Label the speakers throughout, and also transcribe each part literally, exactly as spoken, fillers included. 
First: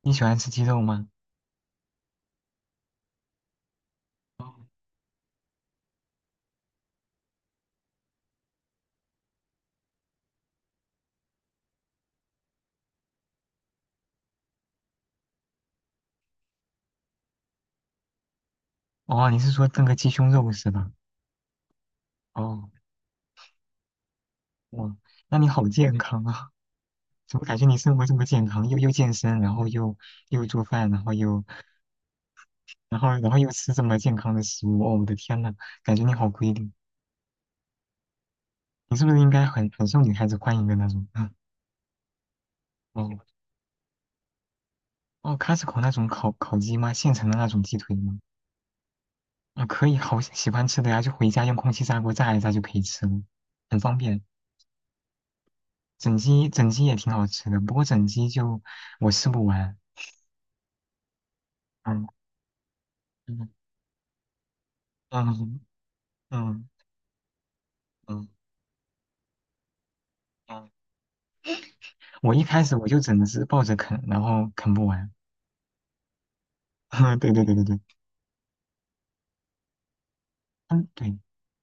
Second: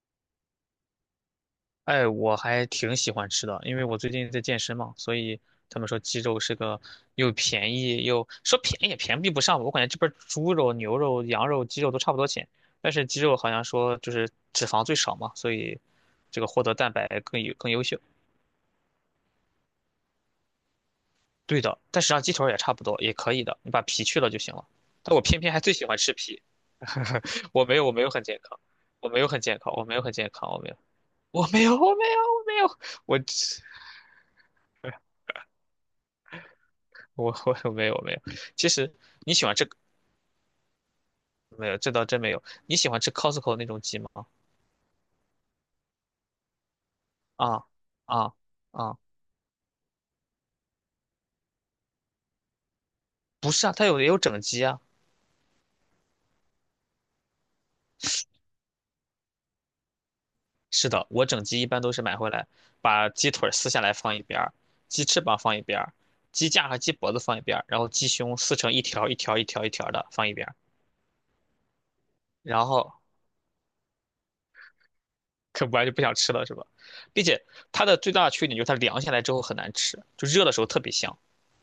Speaker 1: 你喜欢吃鸡肉吗？
Speaker 2: 哎，我还挺喜欢吃的，因为我最近在健身嘛，所以他们说鸡肉是个又便宜又说便宜也便宜不上吧。我感觉这边儿猪肉、牛肉、羊肉、鸡肉都差不多钱，但是鸡肉好像说就是脂肪最少嘛，所以这个获得蛋白更有更优秀。
Speaker 1: 哦，你是说炖个鸡胸肉是吧？
Speaker 2: 对的，但实际上鸡腿儿也
Speaker 1: 哦，
Speaker 2: 差不多，也可以的，你把皮去了就行了。
Speaker 1: 哇，
Speaker 2: 但我
Speaker 1: 那
Speaker 2: 偏
Speaker 1: 你
Speaker 2: 偏还
Speaker 1: 好
Speaker 2: 最喜
Speaker 1: 健
Speaker 2: 欢吃
Speaker 1: 康
Speaker 2: 皮。
Speaker 1: 啊！怎么 感
Speaker 2: 我
Speaker 1: 觉
Speaker 2: 没
Speaker 1: 你
Speaker 2: 有，我
Speaker 1: 生
Speaker 2: 没
Speaker 1: 活
Speaker 2: 有
Speaker 1: 这
Speaker 2: 很
Speaker 1: 么
Speaker 2: 健
Speaker 1: 健
Speaker 2: 康，
Speaker 1: 康，又又
Speaker 2: 我
Speaker 1: 健
Speaker 2: 没有
Speaker 1: 身，
Speaker 2: 很
Speaker 1: 然
Speaker 2: 健
Speaker 1: 后
Speaker 2: 康，我没
Speaker 1: 又
Speaker 2: 有很健
Speaker 1: 又
Speaker 2: 康，我
Speaker 1: 做
Speaker 2: 没有，
Speaker 1: 饭，然后又
Speaker 2: 我没有，我没有，我没有，
Speaker 1: 然后
Speaker 2: 我。
Speaker 1: 然后又 吃这么健康的食物？哦，我的天呐，感觉你好规律。
Speaker 2: 我我我没有没有，其实
Speaker 1: 你是不是应
Speaker 2: 你
Speaker 1: 该
Speaker 2: 喜欢吃
Speaker 1: 很很受女孩子欢迎的那种？嗯，
Speaker 2: 没有？这倒真没有。你喜欢吃
Speaker 1: 哦
Speaker 2: Costco 那种鸡吗？
Speaker 1: 哦，Costco 那种烤烤鸡吗？现成的那种
Speaker 2: 啊
Speaker 1: 鸡腿吗？
Speaker 2: 啊啊！
Speaker 1: 啊，可以，好喜欢吃的呀，就回家用空气炸锅炸一炸就可以吃了，
Speaker 2: 不是啊，
Speaker 1: 很
Speaker 2: 它
Speaker 1: 方
Speaker 2: 有也有
Speaker 1: 便。
Speaker 2: 整鸡啊。
Speaker 1: 整鸡整鸡也挺好吃的，不过整鸡就我吃不完。
Speaker 2: 是的，我整鸡一般都是
Speaker 1: 嗯
Speaker 2: 买回来，把鸡腿儿
Speaker 1: 嗯
Speaker 2: 撕下来放一边儿，鸡翅膀放
Speaker 1: 嗯
Speaker 2: 一边儿，鸡
Speaker 1: 嗯
Speaker 2: 架和鸡脖子放一边儿，然后鸡
Speaker 1: 嗯
Speaker 2: 胸撕成一条一条一条一条的放一边儿，
Speaker 1: 嗯，我一开
Speaker 2: 然
Speaker 1: 始我
Speaker 2: 后
Speaker 1: 就整只抱着啃，然后啃不完。
Speaker 2: 啃不完就不想吃了是吧？并
Speaker 1: 对对
Speaker 2: 且
Speaker 1: 对对对，
Speaker 2: 它的最大的缺点就是它凉下来之后很难吃，就热的时候特
Speaker 1: 嗯
Speaker 2: 别香。
Speaker 1: 对，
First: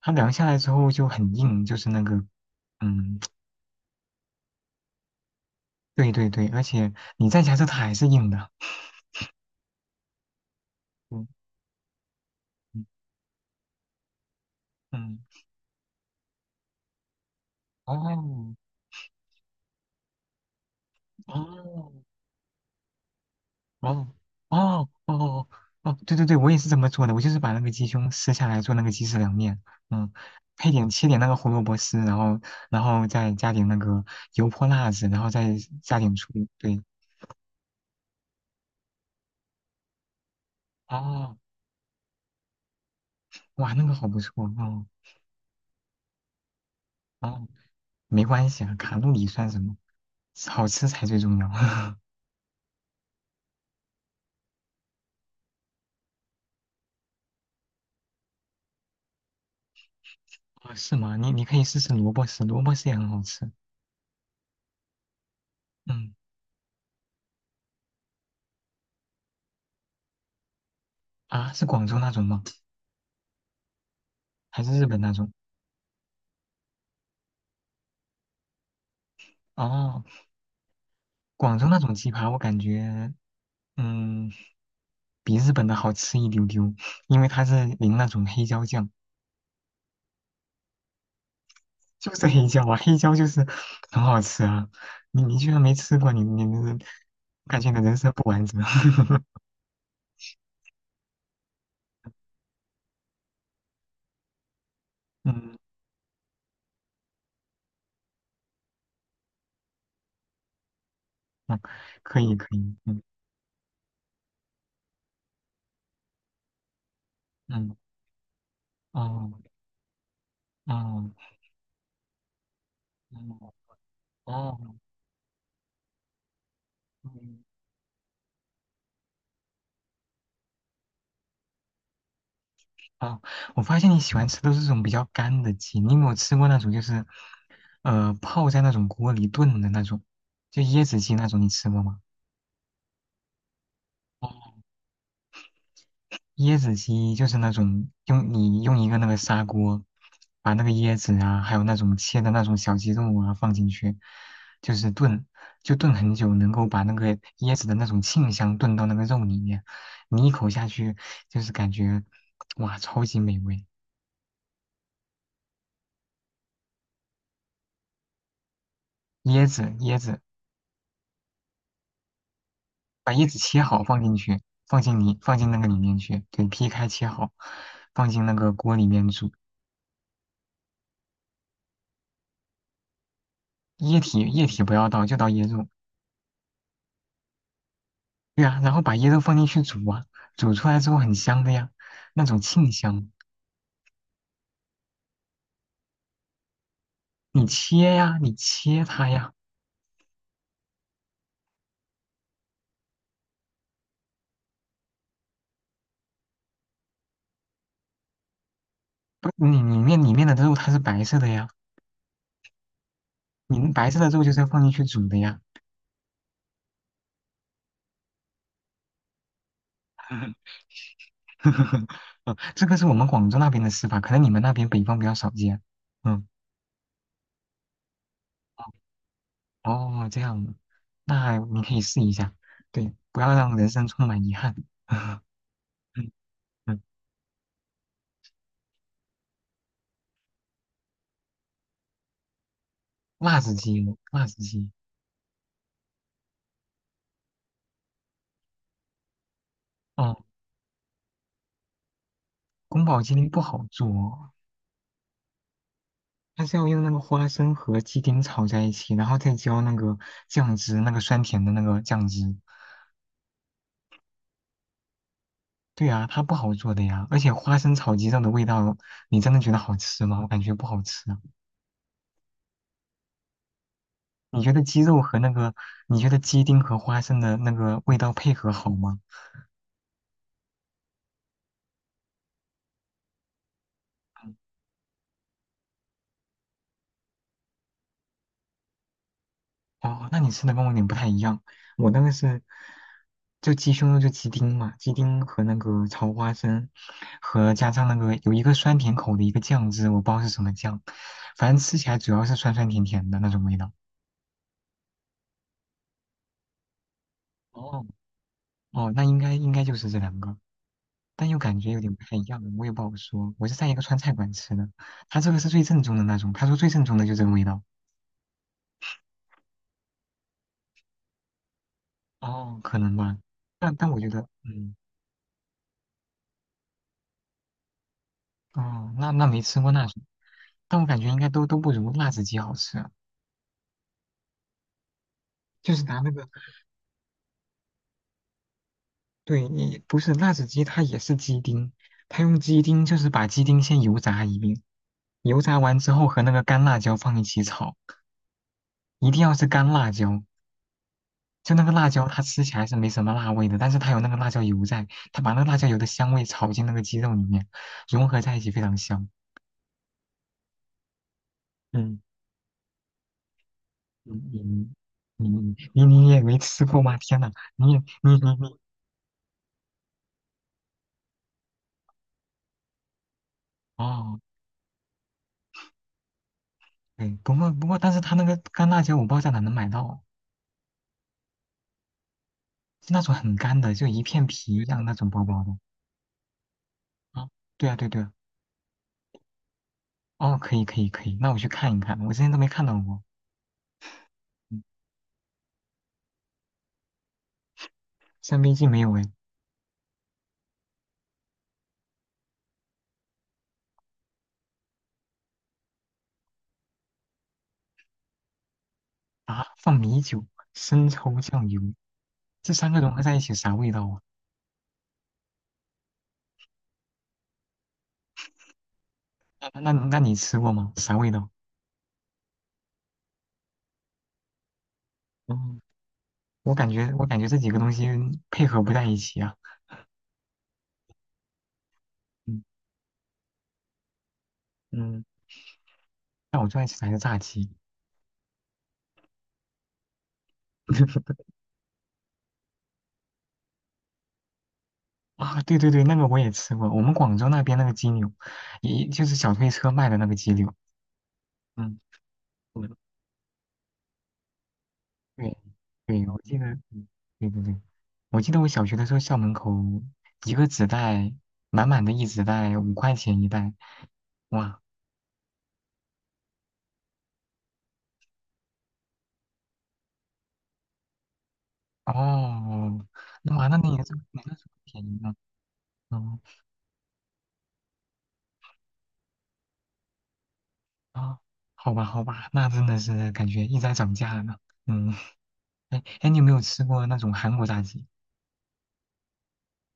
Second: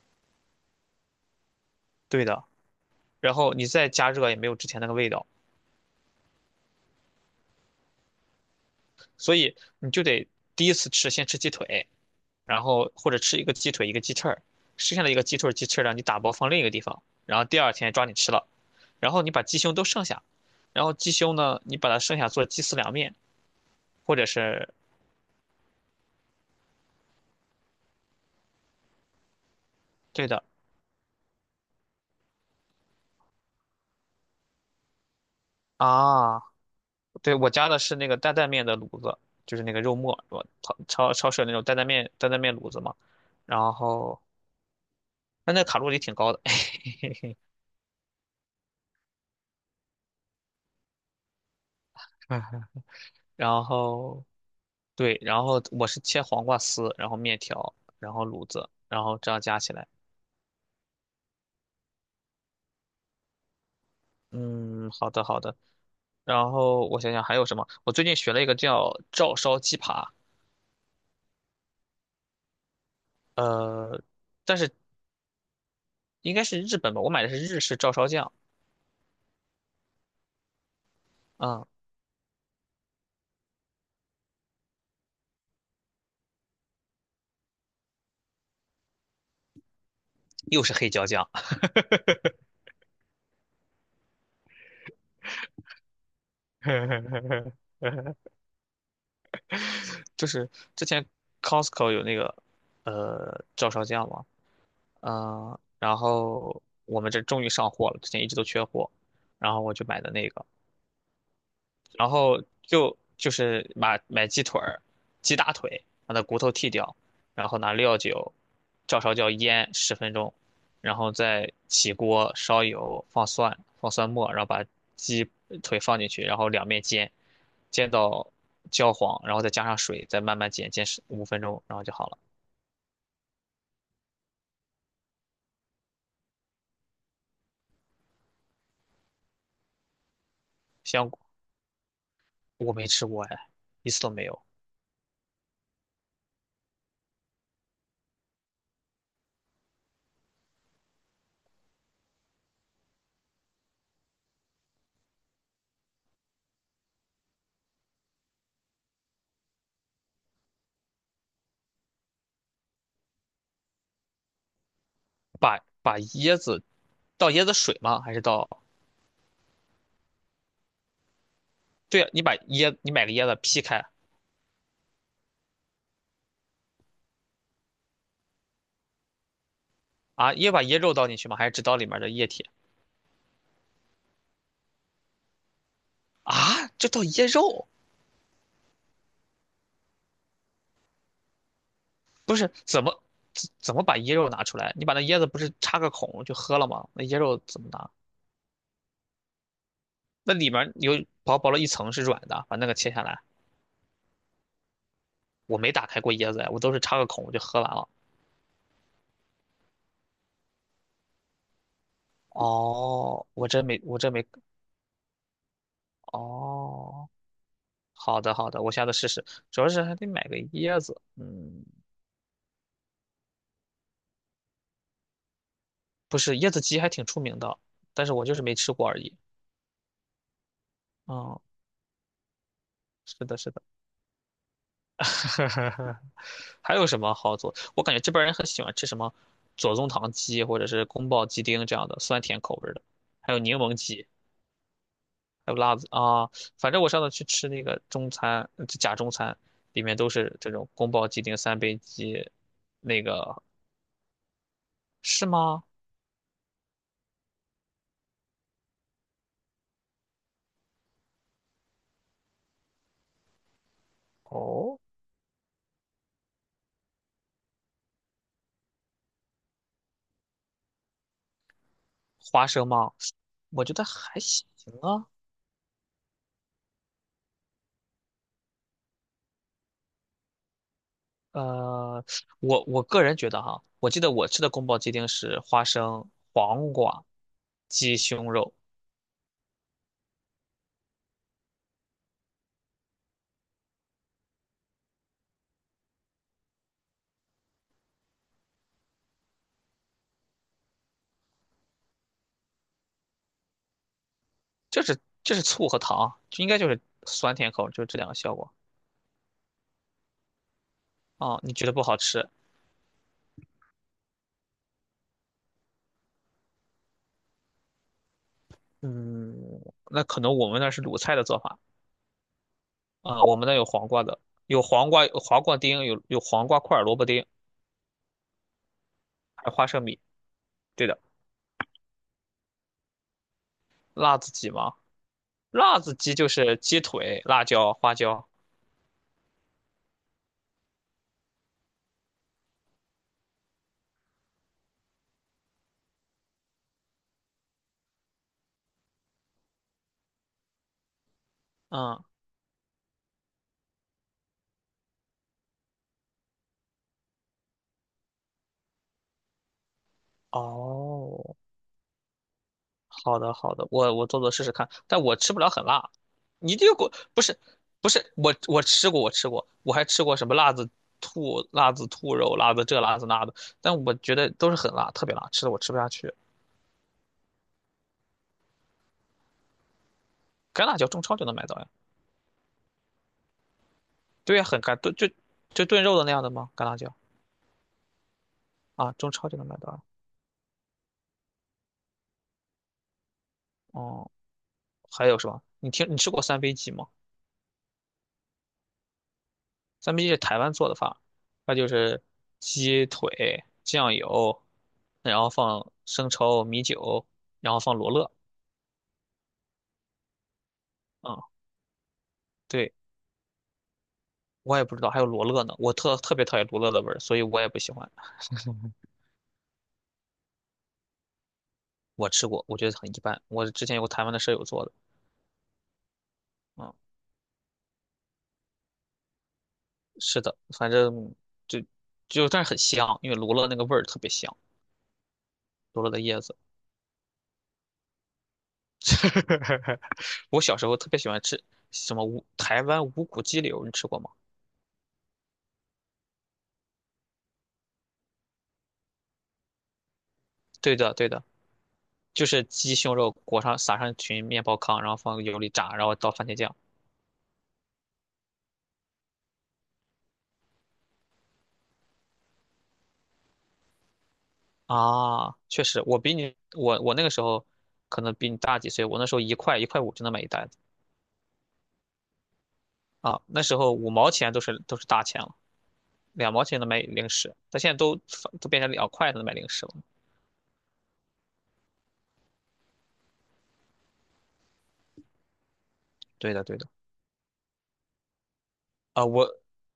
Speaker 1: 它凉下来之后就很硬，就是那个
Speaker 2: 对的，
Speaker 1: 嗯，
Speaker 2: 然后你再加热也没有之前那个味道。
Speaker 1: 对对对，而且你再加热它还是硬的。
Speaker 2: 所以你就得第一次吃
Speaker 1: 嗯
Speaker 2: 先吃鸡腿，然
Speaker 1: 嗯
Speaker 2: 后或者吃一个鸡腿一个鸡翅儿，剩下的一
Speaker 1: 嗯，
Speaker 2: 个鸡腿鸡翅儿让你打包放另一个地方，然后第二天抓紧吃了，
Speaker 1: 哦
Speaker 2: 然后你把鸡胸都剩下，然后鸡胸呢，你把
Speaker 1: 哦。
Speaker 2: 它剩下做鸡丝凉面。
Speaker 1: 哦
Speaker 2: 或者是
Speaker 1: 哦哦哦，哦对对对，我也是这么做的，我就是把那个鸡胸撕下来做那个鸡丝凉面，嗯，
Speaker 2: 对的
Speaker 1: 配点切点那个胡萝卜丝，然后然后再加点那个油泼辣子，然后再加点醋，
Speaker 2: 啊，
Speaker 1: 对，
Speaker 2: 对，我加的是那个担担面的卤子，就是那个肉末，我超超超
Speaker 1: 哦，
Speaker 2: 市有那种担担面担担面卤子嘛。
Speaker 1: 哇，
Speaker 2: 然
Speaker 1: 那个好不
Speaker 2: 后
Speaker 1: 错，哦
Speaker 2: 但那卡路里挺高的。
Speaker 1: 哦，没关系啊，卡路里算什么，好吃才最重要。
Speaker 2: 然后对，然后我是切黄瓜丝，然后面条，然后卤子，然后这样加起来。
Speaker 1: 哦，是吗？你你可以试试萝卜丝，萝卜丝也很好吃，
Speaker 2: 嗯，好的好的。
Speaker 1: 嗯，
Speaker 2: 然后我想想还有什么？我最近学了一个叫照烧鸡扒。
Speaker 1: 啊，是广州那种吗？
Speaker 2: 呃，但
Speaker 1: 还是
Speaker 2: 是
Speaker 1: 日本那种？
Speaker 2: 应该是日本吧，我买的是日式照烧酱。
Speaker 1: 哦，广
Speaker 2: 啊，
Speaker 1: 州那种鸡排，我感觉。嗯，比日本的好吃一丢丢，因为它是淋那种黑椒酱，
Speaker 2: 又是黑椒酱。
Speaker 1: 就是黑椒啊，黑椒就是很好吃啊。你你居然没吃过，你你你，感觉你的人生不 完整。
Speaker 2: 就是之前 Costco 有那个呃照烧酱嘛。
Speaker 1: 嗯
Speaker 2: 嗯，然后我们这终于上货了，之前一直都缺货，然后我就买的那个。
Speaker 1: 嗯，
Speaker 2: 然
Speaker 1: 可以
Speaker 2: 后
Speaker 1: 可以，
Speaker 2: 就
Speaker 1: 嗯
Speaker 2: 就是买买鸡腿儿、鸡大腿，把它骨头剔掉，然后拿
Speaker 1: 嗯
Speaker 2: 料酒照烧椒
Speaker 1: 哦
Speaker 2: 腌十分钟，然后
Speaker 1: 哦
Speaker 2: 再起锅烧油，
Speaker 1: 哦
Speaker 2: 放蒜、放蒜末，然后把
Speaker 1: 哦
Speaker 2: 鸡腿放进去，然后两面煎，
Speaker 1: 嗯
Speaker 2: 煎到焦黄，然后再加上水，再慢慢煎，煎十五分钟，然后就好了。
Speaker 1: 哦，我发现你喜欢吃都是这种比较干的鸡，你有没有吃过那种就是呃泡在那种锅里炖的那种，就椰子
Speaker 2: 香
Speaker 1: 鸡
Speaker 2: 菇
Speaker 1: 那种，你吃过吗？
Speaker 2: 我没吃过哎，一次都没有。
Speaker 1: 哦椰子鸡就是那种用你用一个那个砂锅，把那个椰子啊，还有那种切的那种小鸡肉啊放进去，就是炖，就炖很久，能够把那个椰子的那种沁香炖到那个肉里面，你一口下去就是感觉哇，超级美味。
Speaker 2: 把把椰子，倒椰子水吗？还是倒？
Speaker 1: 椰子，椰子，
Speaker 2: 对啊，你把椰你买
Speaker 1: 把
Speaker 2: 个
Speaker 1: 椰
Speaker 2: 椰
Speaker 1: 子
Speaker 2: 子劈
Speaker 1: 切好
Speaker 2: 开。
Speaker 1: 放进去，放进你放进那个里面去，对，劈开切好，放进那个锅里面煮，
Speaker 2: 啊，也把椰肉倒进去吗？还是只倒里面的液体？
Speaker 1: 液体液体不要倒，就倒椰肉。
Speaker 2: 啊，就倒椰肉？
Speaker 1: 对呀，然后把椰肉放进去煮啊，煮出来之后很香的呀，那
Speaker 2: 不
Speaker 1: 种
Speaker 2: 是，
Speaker 1: 沁
Speaker 2: 怎么
Speaker 1: 香。
Speaker 2: 怎怎么把椰肉拿出来？你把那椰子不是插个孔就喝了吗？那椰肉
Speaker 1: 你
Speaker 2: 怎么拿？
Speaker 1: 切呀，你切它呀，
Speaker 2: 那里面有薄薄的一层是软的，把那个切下来。我没打开过椰子呀，我都是插个孔我就喝完了。
Speaker 1: 不，你里面里面的肉它是白色的呀，
Speaker 2: 哦，我
Speaker 1: 你
Speaker 2: 真
Speaker 1: 们
Speaker 2: 没，
Speaker 1: 白色
Speaker 2: 我
Speaker 1: 的
Speaker 2: 真
Speaker 1: 肉
Speaker 2: 没。
Speaker 1: 就是要放进去煮的呀。
Speaker 2: 哦，好的好的，我下次试试。主要是还得买个椰子，嗯，
Speaker 1: 嗯这个是我们广州那边的吃法，可能你们那边北方比较少见。
Speaker 2: 不
Speaker 1: 嗯，
Speaker 2: 是椰子鸡还挺出名的，但是我就是没吃过而已。
Speaker 1: 哦，这样的，那
Speaker 2: 嗯，
Speaker 1: 你可以试一下。对，不
Speaker 2: 是
Speaker 1: 要
Speaker 2: 的，是
Speaker 1: 让
Speaker 2: 的。
Speaker 1: 人生充满遗憾。嗯
Speaker 2: 还
Speaker 1: 嗯，
Speaker 2: 有什么好做？我感觉这边儿人很喜欢吃什么左宗棠鸡或者是宫保鸡丁这样的酸甜口味儿的，还有
Speaker 1: 辣子
Speaker 2: 柠檬
Speaker 1: 鸡，
Speaker 2: 鸡，
Speaker 1: 辣子鸡，
Speaker 2: 还有辣子啊。反正我上次去吃那个中餐，呃假中餐，里面都
Speaker 1: 哦，
Speaker 2: 是这种宫保鸡丁、三杯鸡。
Speaker 1: 宫保
Speaker 2: 那
Speaker 1: 鸡丁不
Speaker 2: 个
Speaker 1: 好做哦，
Speaker 2: 是吗？
Speaker 1: 它是要用那个花生和鸡丁炒在一起，然后再浇那个酱汁，那个酸甜的那个酱汁。
Speaker 2: 哦，
Speaker 1: 对啊，它不好做的呀。而且花生炒鸡肉的味道，你真的觉得好吃吗？我感觉不好吃啊。
Speaker 2: 花生吗？我觉得还
Speaker 1: 你
Speaker 2: 行
Speaker 1: 觉得鸡肉
Speaker 2: 啊。
Speaker 1: 和那个，你觉得鸡丁和花生的那个味道配合好吗？
Speaker 2: 呃，我我个人觉得哈，我记得我吃的宫保鸡丁是花生、黄瓜、鸡胸肉。
Speaker 1: 哦，那你吃的跟我有点不太一样，我那个是就鸡胸肉就鸡丁嘛，鸡丁和那个炒花生，和加上那个有一个酸甜口的一个酱汁，我不知道是什么酱，反正吃起来主要是酸酸甜甜的那种味道。
Speaker 2: 就是就是醋和糖，就应该就是酸甜口，就
Speaker 1: 哦，
Speaker 2: 是这两个效果
Speaker 1: 哦，那应该应该就是这两个，但又
Speaker 2: 啊。你
Speaker 1: 感
Speaker 2: 觉
Speaker 1: 觉
Speaker 2: 得
Speaker 1: 有
Speaker 2: 不
Speaker 1: 点
Speaker 2: 好
Speaker 1: 不太一
Speaker 2: 吃？
Speaker 1: 样，我也不好说。我是在一个川菜馆吃的，他这个是最正宗的那种，他说最正宗的就这个味道，
Speaker 2: 嗯，那可能我们那是鲁菜的做法
Speaker 1: 哦，可能吧。
Speaker 2: 啊，我们那有
Speaker 1: 但
Speaker 2: 黄
Speaker 1: 但我
Speaker 2: 瓜
Speaker 1: 觉
Speaker 2: 的，
Speaker 1: 得，
Speaker 2: 有
Speaker 1: 嗯。
Speaker 2: 黄瓜，有黄瓜丁，有有黄瓜块儿、萝卜丁，
Speaker 1: 哦，那那没
Speaker 2: 还有
Speaker 1: 吃
Speaker 2: 花
Speaker 1: 过
Speaker 2: 生
Speaker 1: 那
Speaker 2: 米。
Speaker 1: 种，但我
Speaker 2: 对
Speaker 1: 感
Speaker 2: 的，
Speaker 1: 觉应该都都不如辣子鸡好吃。
Speaker 2: 辣子鸡吗？
Speaker 1: 就
Speaker 2: 辣
Speaker 1: 是
Speaker 2: 子
Speaker 1: 拿那
Speaker 2: 鸡
Speaker 1: 个，
Speaker 2: 就是鸡腿、辣椒、花椒。
Speaker 1: 对，你不是辣子鸡，它也是鸡丁，它用鸡丁就是把鸡丁先油炸一遍，油炸完之后和那个干辣椒放一起炒，一定要是干辣椒。就那个辣
Speaker 2: 嗯，
Speaker 1: 椒，它吃起来是没什么辣味的，但是它有那个辣椒油在，它把那个辣椒油的香味炒进那个鸡肉里面，融合在一起非常香。
Speaker 2: 哦，
Speaker 1: 嗯，
Speaker 2: 好的，好的，我我
Speaker 1: 你
Speaker 2: 做做
Speaker 1: 你
Speaker 2: 试试看，但我
Speaker 1: 你
Speaker 2: 吃不了
Speaker 1: 你
Speaker 2: 很
Speaker 1: 你
Speaker 2: 辣。
Speaker 1: 你也没
Speaker 2: 你
Speaker 1: 吃
Speaker 2: 这个
Speaker 1: 过
Speaker 2: 果
Speaker 1: 吗？天
Speaker 2: 不
Speaker 1: 呐，
Speaker 2: 是，
Speaker 1: 你也
Speaker 2: 不
Speaker 1: 你
Speaker 2: 是
Speaker 1: 你
Speaker 2: 我
Speaker 1: 你
Speaker 2: 我吃过，我吃过，我还吃过什么辣子兔、辣子兔肉、辣子这、辣子那的，但我觉
Speaker 1: 哦。
Speaker 2: 得都是很辣，特别辣，吃的我吃不下去。
Speaker 1: 哎，不过不过，但是它那个干辣椒我不知道在哪能买到，
Speaker 2: 干辣椒中超就能买到呀？
Speaker 1: 是那种很干的，就一片
Speaker 2: 对呀，
Speaker 1: 皮
Speaker 2: 很
Speaker 1: 一
Speaker 2: 干，
Speaker 1: 样那
Speaker 2: 炖就
Speaker 1: 种薄薄的。
Speaker 2: 就炖肉的那样的吗？干辣椒
Speaker 1: 啊，对啊对对啊，
Speaker 2: 啊，中超就能买到呀。
Speaker 1: 哦，可以可以可以，那我去看一看，我之前都没看到过。
Speaker 2: 哦，
Speaker 1: 嗯，
Speaker 2: 还有什么？你听你吃过三杯鸡吗？
Speaker 1: 三杯鸡没有哎，
Speaker 2: 三杯鸡是台湾做的饭，它就是鸡腿、酱油，然后放生抽、米酒，然后放罗勒。
Speaker 1: 啊，放米酒、生抽、
Speaker 2: 嗯，
Speaker 1: 酱油，这三
Speaker 2: 对，
Speaker 1: 个融合在一起啥味道啊？
Speaker 2: 我也不知道还有罗勒呢，我特特别讨厌罗勒的味儿，所以我也不喜欢。
Speaker 1: 那那那你吃过吗？啥味道？
Speaker 2: 我吃过，我觉得很一般。我之前有个台湾的舍友做的。
Speaker 1: 嗯，我感
Speaker 2: 嗯，
Speaker 1: 觉我感觉这几个东西配合不在一起啊。
Speaker 2: 是的，反正就就
Speaker 1: 嗯
Speaker 2: 但是很香，因为罗勒那个味儿特别香，
Speaker 1: 嗯，
Speaker 2: 罗勒的叶子。
Speaker 1: 那我最爱吃的还是炸鸡。
Speaker 2: 我小时候特别 喜欢吃什么无台湾无骨鸡柳，你吃过吗？
Speaker 1: 啊，对对对，那个我也吃过，我们广州那边那个鸡柳，也就是小推车卖的那个鸡柳。
Speaker 2: 对的，对的。
Speaker 1: 嗯，
Speaker 2: 就是鸡
Speaker 1: 嗯，
Speaker 2: 胸肉裹上撒上一群面包糠，然后放
Speaker 1: 对，
Speaker 2: 油里炸，然后
Speaker 1: 对，
Speaker 2: 倒
Speaker 1: 我
Speaker 2: 番茄
Speaker 1: 记得，
Speaker 2: 酱。
Speaker 1: 嗯对对对，我记得我小学的时候校门口一个纸袋，满满的一纸袋，五块钱一袋。哇，
Speaker 2: 啊，确实，我比你，我我那个时候可能比你大几岁，我那时候一块一块五就能买一袋子。
Speaker 1: 哦，
Speaker 2: 啊，
Speaker 1: 那
Speaker 2: 那
Speaker 1: 完
Speaker 2: 时
Speaker 1: 了，那
Speaker 2: 候
Speaker 1: 也
Speaker 2: 五
Speaker 1: 是
Speaker 2: 毛
Speaker 1: 那
Speaker 2: 钱
Speaker 1: 个
Speaker 2: 都
Speaker 1: 时候
Speaker 2: 是都
Speaker 1: 便
Speaker 2: 是
Speaker 1: 宜
Speaker 2: 大
Speaker 1: 呢。
Speaker 2: 钱了，
Speaker 1: 嗯
Speaker 2: 两毛钱能买零食，但现在都都变成两块才能买零食了。
Speaker 1: 啊，好吧好吧，那真的是感觉一直在涨价呢。嗯，哎哎，你有没
Speaker 2: 对
Speaker 1: 有
Speaker 2: 的对
Speaker 1: 吃
Speaker 2: 的，
Speaker 1: 过那种韩国炸鸡？
Speaker 2: 啊，我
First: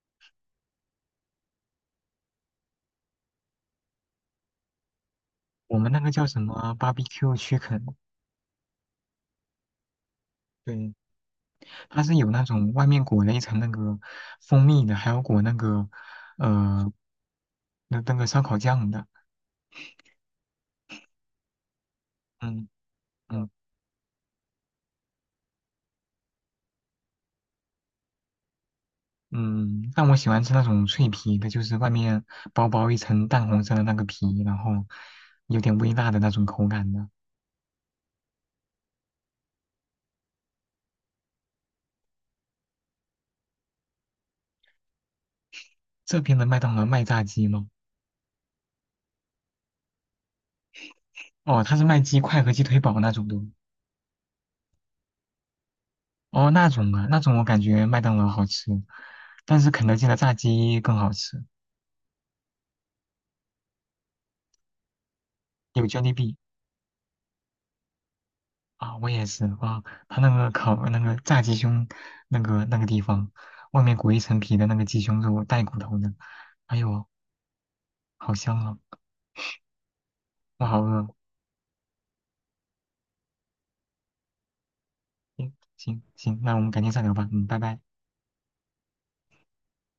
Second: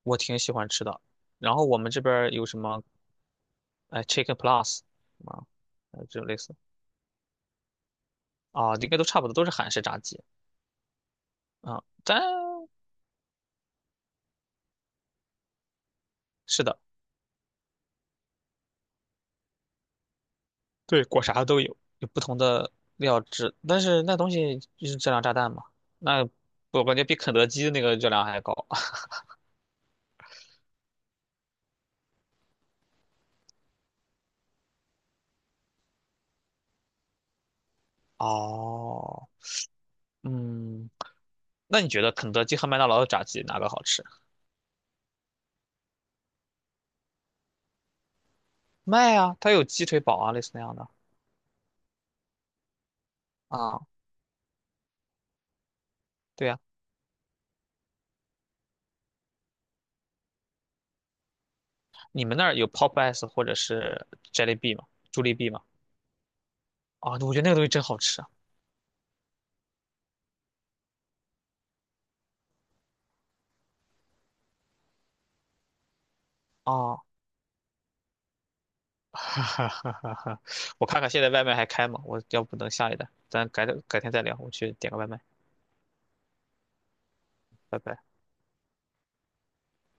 Speaker 2: 我挺喜欢吃的，然后我们这边儿有什么哎 Chicken Plus 啊。
Speaker 1: 我们那
Speaker 2: 呃
Speaker 1: 个
Speaker 2: 这
Speaker 1: 叫
Speaker 2: 种类
Speaker 1: 什
Speaker 2: 似，
Speaker 1: 么 barbecue chicken？
Speaker 2: 啊，应该都差不多，都是韩式炸鸡
Speaker 1: 对，
Speaker 2: 啊，
Speaker 1: 它是
Speaker 2: 但。
Speaker 1: 有那种外面裹了一层那个蜂蜜的，还有裹那个
Speaker 2: 是的。
Speaker 1: 呃那那个烧烤酱的。
Speaker 2: 对，裹啥的都有，有不同
Speaker 1: 嗯
Speaker 2: 的料
Speaker 1: 嗯
Speaker 2: 汁，但是那东西就是质量炸弹嘛。那我感觉比肯德基的那个热量还高。
Speaker 1: 嗯，但我喜欢吃那种脆皮的，就是外面薄薄一层淡红色的那个皮，然后有点微辣的那种口感的。
Speaker 2: 哦，嗯，那你觉得肯德基和麦当劳的炸鸡哪个好吃？
Speaker 1: 这边的麦当劳卖炸鸡吗？
Speaker 2: 麦啊，它有鸡腿堡啊，类似那样的
Speaker 1: 哦，它是卖鸡块和鸡腿堡那种的。
Speaker 2: 啊。对
Speaker 1: 哦，
Speaker 2: 呀，
Speaker 1: 那种啊，那种我感觉麦当劳好吃，但是肯德基的炸鸡更好吃，
Speaker 2: 你们那儿有 Popeyes 或者是 j e l l i b e e 吗？朱丽 B 吗？
Speaker 1: 有 Jollibee。
Speaker 2: 啊，我觉得那个东西真好吃啊。
Speaker 1: 啊，我也是哇，他那个烤那个炸鸡胸那个那个地方，外面裹一层皮的那个鸡胸肉带骨头的，哎
Speaker 2: 啊，
Speaker 1: 呦，好香啊，
Speaker 2: 哈哈哈哈！
Speaker 1: 我好
Speaker 2: 我看
Speaker 1: 饿。
Speaker 2: 看现在外卖还开吗？我要不等下一单，咱改改天再聊，我去点个外卖，
Speaker 1: 嗯，行行，那我们改天再聊吧，嗯，拜
Speaker 2: 拜
Speaker 1: 拜。
Speaker 2: 拜。